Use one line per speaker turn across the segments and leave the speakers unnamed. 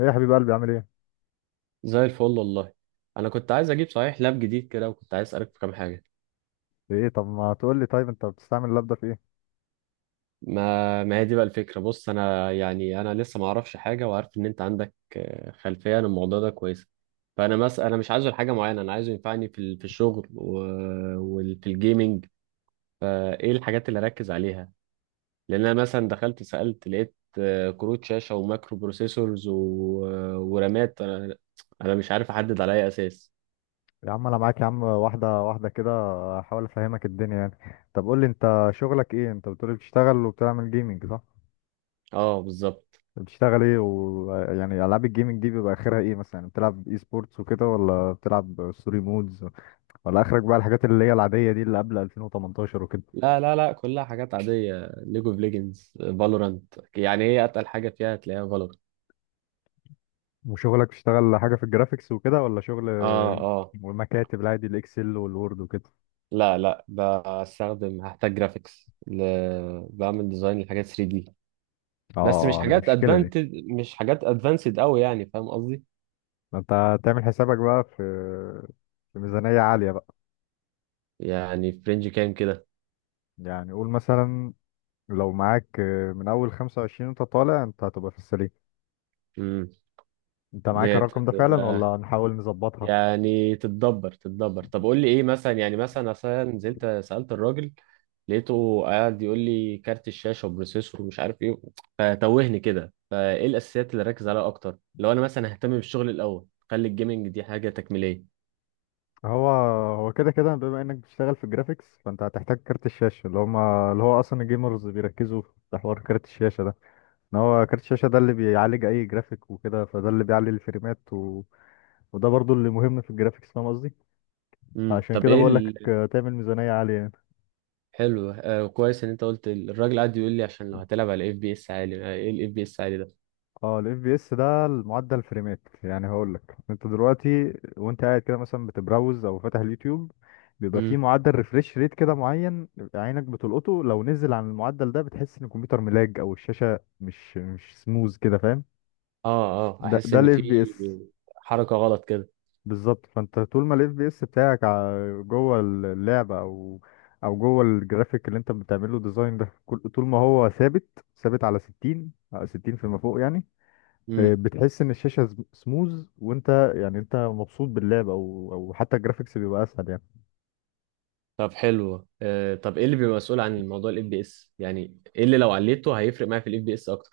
ايه يا حبيب قلبي عامل ايه؟
زي الفل والله. انا كنت عايز اجيب صحيح لاب جديد كده، وكنت عايز اسالك في كام حاجه.
في ايه؟ طب ما تقول لي، طيب انت بتستعمل اللاب ده في ايه؟
ما هي دي بقى الفكره. بص، انا لسه ما اعرفش حاجه، وعارف ان انت عندك خلفيه عن الموضوع ده كويسه. فانا مس انا مش عايزه لحاجه معينه، انا عايزه ينفعني في في الشغل وفي الجيمنج. فايه الحاجات اللي اركز عليها؟ لان انا مثلا دخلت سالت لقيت كروت شاشه ومايكرو بروسيسورز و... ورامات. انا مش عارف احدد على اي اساس.
يا عم انا معاك، يا عم واحدة واحدة كده احاول افهمك الدنيا يعني. طب قول لي انت شغلك ايه؟ انت بتقول لي بتشتغل وبتعمل جيمنج صح؟
اه، بالظبط.
بتشتغل ايه؟ ويعني العاب الجيمنج دي بيبقى اخرها ايه مثلا؟ يعني بتلعب اي سبورتس وكده، ولا بتلعب ستوري مودز، ولا اخرك بقى الحاجات اللي هي العادية دي اللي قبل 2018 وكده؟
لا لا لا، كلها حاجات عادية، ليج اوف ليجندز، فالورانت. يعني ايه اتقل حاجة فيها تلاقيها فالورانت.
وشغلك بتشتغل حاجة في الجرافيكس وكده، ولا شغل
اه اه.
ومكاتب العادي، الاكسل والوورد وكده؟
لا لا، هحتاج جرافيكس ل... بعمل ديزاين لحاجات 3 دي.
اه
بس
المشكلة دي.
مش حاجات ادفانسد قوي، يعني فاهم قصدي.
ما انت تعمل حسابك بقى في ميزانية عالية بقى.
يعني في رينج كام كده؟
يعني قول مثلا، لو معاك من أول خمسة وعشرين، أنت طالع، أنت هتبقى في السليم.
امم.
أنت معاك
ديت
الرقم ده فعلا
هتبقى،
ولا نحاول نظبطها؟
يعني تتدبر تتدبر. طب قول لي ايه مثلا؟ يعني مثلا اصلا نزلت سألت الراجل، لقيته قاعد يقول لي كارت الشاشة وبروسيسور ومش عارف ايه، فتوهني كده. فايه الاساسيات اللي ركز عليها اكتر؟ لو انا مثلا ههتم بالشغل الاول، خلي الجيمنج دي حاجة تكميلية.
هو هو كده كده بما إنك بتشتغل في الجرافيكس، فأنت هتحتاج كارت الشاشة، اللي هما اللي هو أصلا الجيمرز بيركزوا في حوار كارت الشاشة ده، إن هو كارت الشاشة ده اللي بيعالج أي جرافيك وكده، فده اللي بيعلي الفريمات وده برضو اللي مهم في الجرافيكس، فاهم قصدي؟
امم،
عشان
طب
كده
ايه
بقول لك تعمل ميزانية عالية.
حلو، كويس ان انت قلت، الراجل قاعد يقول لي، عشان لو هتلعب على اف بي اس عالي، ايه الاف بي اس عالي ده؟
اه الاف بي اس ده المعدل فريمات. يعني هقول لك، انت دلوقتي وانت قاعد كده مثلا بتبراوز او فاتح اليوتيوب، بيبقى فيه
امم.
معدل ريفريش ريت كده معين، عينك بتلقطه. لو نزل عن المعدل ده بتحس ان الكمبيوتر ملاج، او الشاشه مش سموز كده، فاهم؟
اه، اه
ده
احس
ده
ان
الاف
في
بي اس.
حركة غلط كده.
بالظبط، فانت طول ما الاف بي اس بتاعك جوه اللعبه او جوه الجرافيك اللي انت بتعمله ديزاين ده، طول ما هو ثابت ثابت على 60 على 60 فيما فوق يعني، بتحس ان الشاشه سموز، وانت يعني انت مبسوط باللعب، او حتى الجرافيكس بيبقى اسهل يعني.
طب، حلو. طب ايه اللي بيبقى مسؤول عن الموضوع الاف بي اس؟ يعني ايه اللي لو عليته هيفرق معايا في الاف بي اس اكتر؟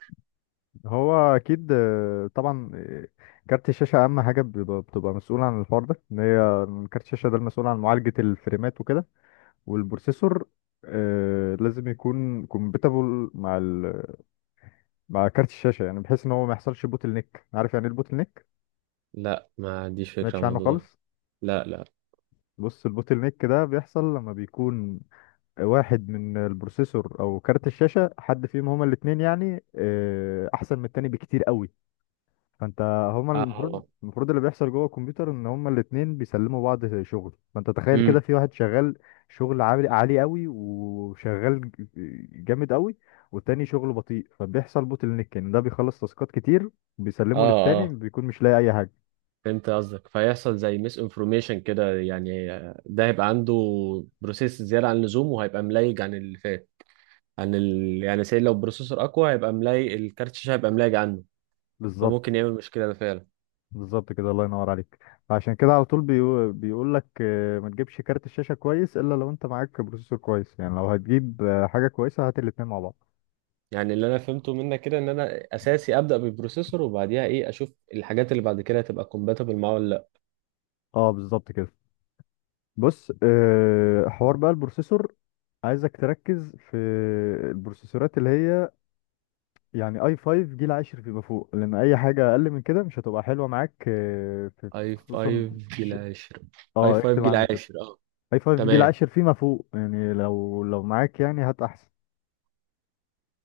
هو اكيد، طبعا، كارت الشاشه اهم حاجه بتبقى مسؤول عن الحوار ده، ان هي كارت الشاشه ده المسؤول عن معالجه الفريمات وكده. والبروسيسور لازم يكون كومباتبل مع كارت الشاشه، يعني بحيث ان هو ما يحصلش بوتل نيك. عارف يعني ايه البوتل نيك؟
لا، ما عنديش
ما
فكره
سمعتش
عن
عنه
الموضوع ده.
خالص؟
لا لا.
بص، البوتل نيك ده بيحصل لما بيكون واحد من البروسيسور او كارت الشاشه، حد فيهم هما الاثنين يعني احسن من التاني بكتير قوي. فانت، هما المفروض
اه.
المفروض اللي بيحصل جوه الكمبيوتر ان هما الاثنين بيسلموا بعض شغل. فانت تخيل كده،
امم.
في واحد شغال شغل عالي عالي قوي، وشغال جامد قوي، والتاني شغله بطيء، فبيحصل بوتل نيك، ان ده بيخلص تاسكات كتير،
اه
بيسلمه للتاني
اه،
بيكون مش لاقي اي حاجه.
فهمت قصدك. فيحصل زي ميس انفورميشن كده، يعني ده هيبقى عنده بروسيس زياده عن اللزوم، وهيبقى ملايج عن اللي فات، عن ال... يعني سي لو البروسيسور اقوى هيبقى ملايج، الكارت الشاشه هيبقى ملايج عنه،
بالظبط،
فممكن يعمل مشكله ده فعلا.
بالظبط كده، الله ينور عليك. فعشان كده على طول بيقول لك ما تجيبش كارت الشاشة كويس الا لو انت معاك بروسيسور كويس. يعني لو هتجيب حاجة كويسة، هات الاتنين مع بعض.
يعني اللي انا فهمته منك كده، ان انا اساسي ابدا بالبروسيسور، وبعديها ايه؟ اشوف الحاجات اللي بعد كده هتبقى كومباتبل معاه ولا لا.
اه بالظبط كده. بص، حوار بقى البروسيسور، عايزك تركز في البروسيسورات اللي هي يعني اي 5 جيل عاشر فيما فوق، لان اي حاجة اقل من كده مش هتبقى حلوة معاك
اي
خصوصا
5 جيل 10. اي
اه
5
اكتب
جيل
عندك كده
10، اه.
اي 5 جيل
تمام.
عاشر فيما فوق. يعني لو معاك يعني هات احسن.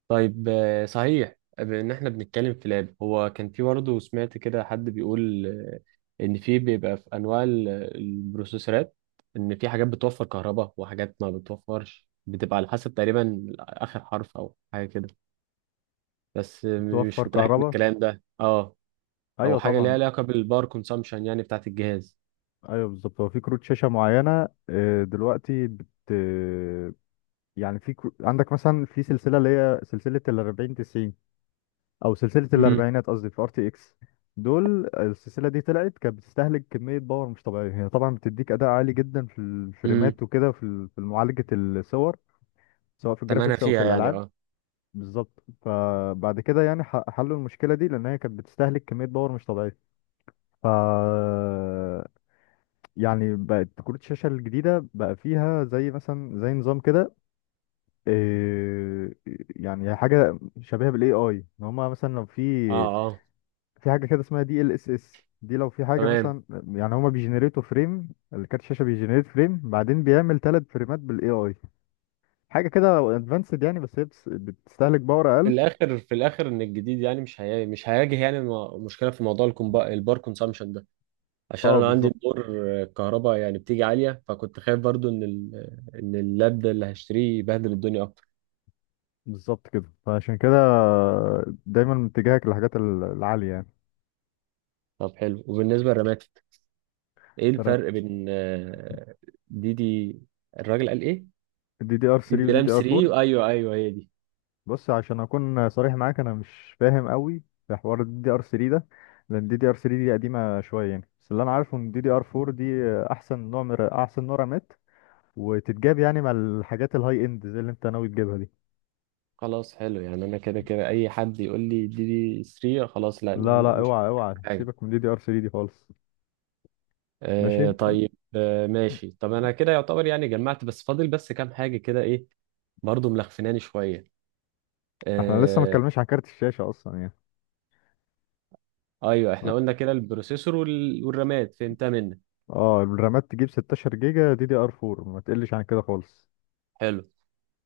طيب، صحيح، بما ان احنا بنتكلم في لاب، هو كان في، برضه سمعت كده حد بيقول، ان في بيبقى في انواع البروسيسورات، ان في حاجات بتوفر كهرباء وحاجات ما بتوفرش، بتبقى على حسب تقريبا اخر حرف او حاجه كده، بس
توفر
مش متاكد من
كهرباء؟
الكلام ده. اه. او
ايوه
حاجه ليها
طبعا.
علاقه بالباور كونسامشن، يعني بتاعه الجهاز.
ايوه بالظبط، هو في كروت شاشه معينه دلوقتي يعني عندك مثلا في سلسله، اللي هي سلسله ال 40 90، او سلسله
امم.
الاربعينات قصدي، في ار تي اكس. دول السلسله دي طلعت كانت بتستهلك كميه باور مش طبيعيه. هي طبعا بتديك اداء عالي جدا في
امم.
الفريمات وكده، في ال- في معالجه الصور، سواء في
تمنها
الجرافيكس او في
فيها يعني،
الالعاب.
اه.
بالظبط. فبعد كده يعني حلوا المشكله دي، لان هي كانت بتستهلك كميه باور مش طبيعيه. ف يعني بقت كروت الشاشة الجديدة بقى فيها زي مثلا زي نظام كده، إيه، يعني حاجة شبيهة بالاي اي، ان هما مثلا لو في،
اه اه.
في حاجة كده اسمها دي ال اس اس دي، لو في حاجة
تمام.
مثلا يعني هما بيجنريتوا فريم، الكارت الشاشة بيجنريت فريم بعدين بيعمل ثلاث فريمات بالاي اي. حاجة كده ادفانسد يعني، بس هي بتستهلك باور
في
اقل.
الاخر في الاخر ان الجديد، يعني مش هيواجه، يعني مشكله في موضوع البار كونسامشن ده، عشان
اه
انا عندي
بالظبط.
دور الكهرباء يعني بتيجي عاليه، فكنت خايف برضو ان ان اللاب ده اللي هشتريه يبهدل الدنيا اكتر.
بالظبط كده، فعشان كده دايما اتجاهك للحاجات العالية يعني.
طب، حلو. وبالنسبه للرامات، ايه الفرق بين دي دي؟ الراجل قال ايه؟
دي دي ار
دي
3
دي
ودي
رام
دي ار
3.
4؟
ايوه ايوه، هي دي.
بص عشان اكون صريح معاك انا مش فاهم قوي في حوار الدي دي ار 3 ده، لان الدي دي ار 3 دي قديمه شويه يعني. بس اللي انا عارفه ان الدي دي ار 4 دي احسن نوع، من احسن نوع رامات، وتتجاب يعني مع الحاجات الهاي اند زي اللي انت ناوي تجيبها دي.
خلاص. حلو، يعني انا كده كده اي حد يقول لي دي دي 3 خلاص، لا
لا
أنا
لا
مش
اوعى اوعى
حاجه.
سيبك من الدي دي ار 3 دي خالص. ماشي.
طيب، ماشي. طب انا كده يعتبر يعني جمعت، بس فاضل بس كام حاجه كده. ايه؟ برضو ملخفناني شويه.
احنا لسه ما
آه
اتكلمناش عن كارت الشاشه اصلا يعني.
ايوه، احنا قلنا كده البروسيسور والرامات فهمتها منك.
اه، الرامات تجيب 16 جيجا دي دي ار 4، ما تقلش عن كده خالص.
حلو،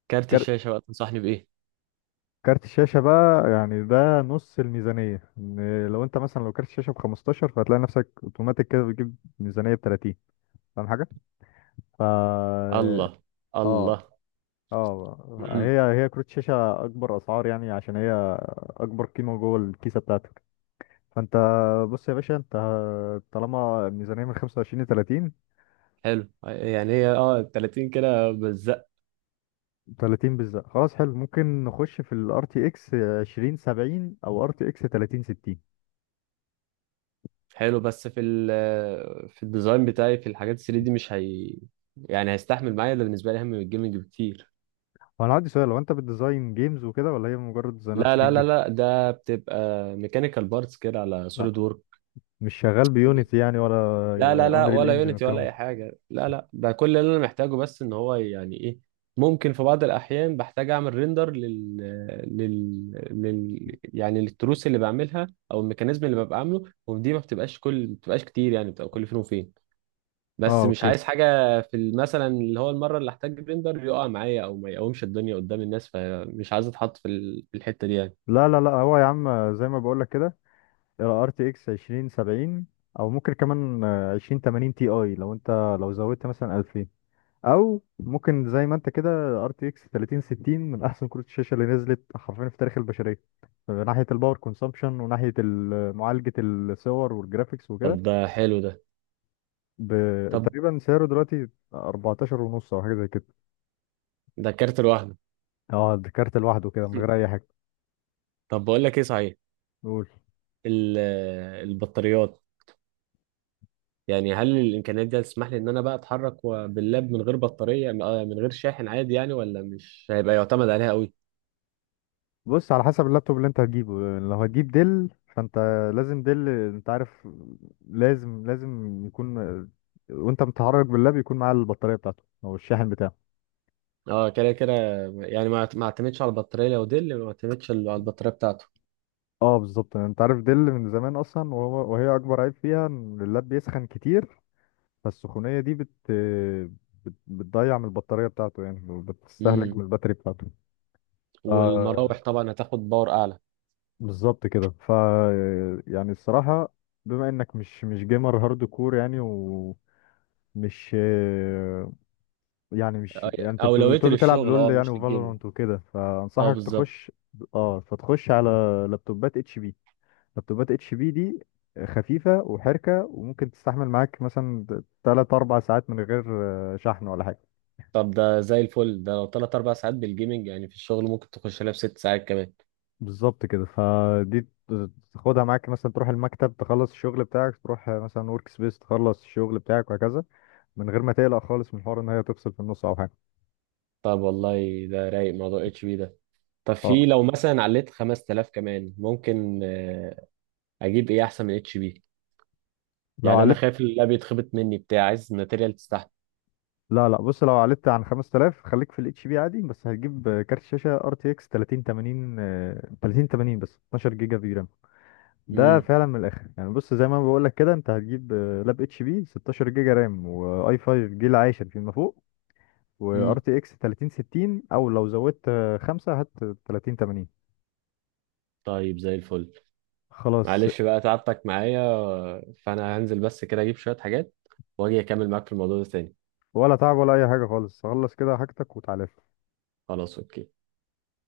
كارت الشاشه بقى تنصحني بايه؟
كارت الشاشة بقى يعني ده نص الميزانية. إن لو انت مثلا، لو كارت الشاشة ب 15، فهتلاقي نفسك اوتوماتيك كده بتجيب ميزانية ب 30، فاهم حاجة؟ ف اه
الله. الله.
اه،
امم
هي كروت شاشة أكبر أسعار، يعني عشان هي أكبر قيمة جوه الكيسة بتاعتك. فأنت، بص يا باشا، أنت طالما الميزانية من 25 ل 30،
حلو، يعني هي اه 30 كده بس؟
30 بالظبط، خلاص حلو، ممكن نخش في ال RTX 2070 أو RTX 3060.
حلو. بس في الديزاين بتاعي، في الحاجات 3 دي، مش هي يعني هيستحمل معايا؟ ده بالنسبة لي أهم من الجيمنج بكتير.
هو انا عندي سؤال، هو انت بتديزاين جيمز وكده ولا هي مجرد ديزاينات
لا
3
لا لا
دي؟
لا، ده بتبقى ميكانيكال بارتس كده على
لا
سوليد وورك.
مش شغال بيونيتي يعني،
لا لا
ولا
لا،
انريل
ولا
انجن
يونيتي ولا
والكلام
أي
ده؟
حاجة، لا لا. ده كل اللي أنا محتاجه، بس إن هو يعني إيه، ممكن في بعض الأحيان بحتاج أعمل ريندر لل... لل... لل يعني للتروس اللي بعملها، أو الميكانيزم اللي ببقى عامله، ودي ما بتبقاش، كل ما بتبقاش كتير، يعني بتبقى كل فين وفين.
اه
بس مش
اوكي.
عايز حاجة في مثلا، اللي هو المرة اللي احتاج بلندر يقع معايا، او ما يقومش الدنيا قدام الناس، فمش عايز اتحط في في الحتة دي يعني.
لا لا لا، هو يا عم زي ما بقول لك كده، ار تي اكس 2070، او ممكن كمان 2080 تي اي لو انت، لو زودت مثلا 2000، او ممكن زي ما انت كده ار تي اكس 3060، من احسن كروت الشاشه اللي نزلت حرفيا في تاريخ البشريه، من ناحيه الباور كونسامبشن، وناحيه ال- معالجه الصور والجرافيكس وكده.
طب ده حلو ده.
ب...
طب
تقريبا سعره دلوقتي 14 ونص او حاجه زي كده.
ده كارت لوحده؟
اه، ده كارت لوحده كده من غير اي حاجه.
طب بقول لك ايه صحيح،
قول.
ال- البطاريات، يعني هل الامكانيات دي هتسمح لي ان انا بقى اتحرك باللاب من غير بطارية، من غير شاحن عادي؟ يعني ولا مش هيبقى يعتمد عليها قوي؟
بص على حسب اللابتوب اللي انت هتجيبه. لو هتجيب ديل، فانت لازم، ديل انت عارف، لازم لازم يكون، وانت متحرك باللاب، يكون معاه البطاريه بتاعته او الشاحن بتاعه.
اه، كده كده، يعني ما اعتمدش على البطارية، لو دي اللي ما اعتمدش على البطارية بتاعته.
اه بالظبط، يعني انت عارف ديل من زمان اصلا، وهي اكبر عيب فيها ان اللاب بيسخن كتير، فالسخونيه دي بتضيع من البطاريه بتاعته يعني، وبتستهلك
امم.
من الباتري بتاعته. ف-
والمراوح طبعا هتاخد باور اعلى.
بالظبط كده. يعني الصراحة، بما انك مش جيمر هارد كور يعني، ومش يعني، مش يعني انت
اولويتي
بتقول بتلعب
للشغل،
لول
اه،
يعني
مش للجيمنج.
وفالورانت وكده،
اه
فانصحك
بالظبط.
تخش، اه فتخش على لابتوبات اتش بي لابتوبات اتش بي دي، خفيفة وحركة وممكن تستحمل معاك مثلا تلات أربع ساعات من غير شحن ولا حاجة.
طب ده زي الفل. ده لو 3 او 4 ساعات بالجيمنج، يعني في الشغل ممكن تخش لها ب 6 ساعات كمان.
بالظبط كده. فدي تاخدها معاك مثلا، تروح المكتب تخلص الشغل بتاعك، تروح مثلا ورك سبيس تخلص الشغل بتاعك، وهكذا، من غير ما تقلق خالص من حوار ان هي تفصل في النص او حاجه.
طب والله، ده رايق موضوع اتش بي ده. طب،
اه
في لو مثلا عليت 5000 كمان، ممكن اجيب ايه احسن من اتش بي؟
لو
يعني انا
عليت،
خايف اللاب يتخبط مني، بتاع عايز ماتيريال تستحمل.
لا لا، بص لو عليت عن 5000، خليك في الاتش بي عادي، بس هتجيب كارت شاشه ار تي اكس 3080، 3080 بس 12 جيجا في رام. ده
امم.
فعلا من الاخر يعني. بص زي ما بقول لك كده، انت هتجيب لاب اتش بي 16 جيجا رام، واي 5 جيل عاشر فيما فوق، وار
امم.
تي اكس 3060، او لو زودت خمسة، هات 3080.
طيب، زي الفل.
خلاص.
معلش بقى تعبتك معايا. فانا هنزل بس كده اجيب شوية حاجات، واجي اكمل معاك في الموضوع ده تاني.
ولا تعب ولا اي حاجه خالص. خلص كده حاجتك وتعالى.
خلاص، اوكي.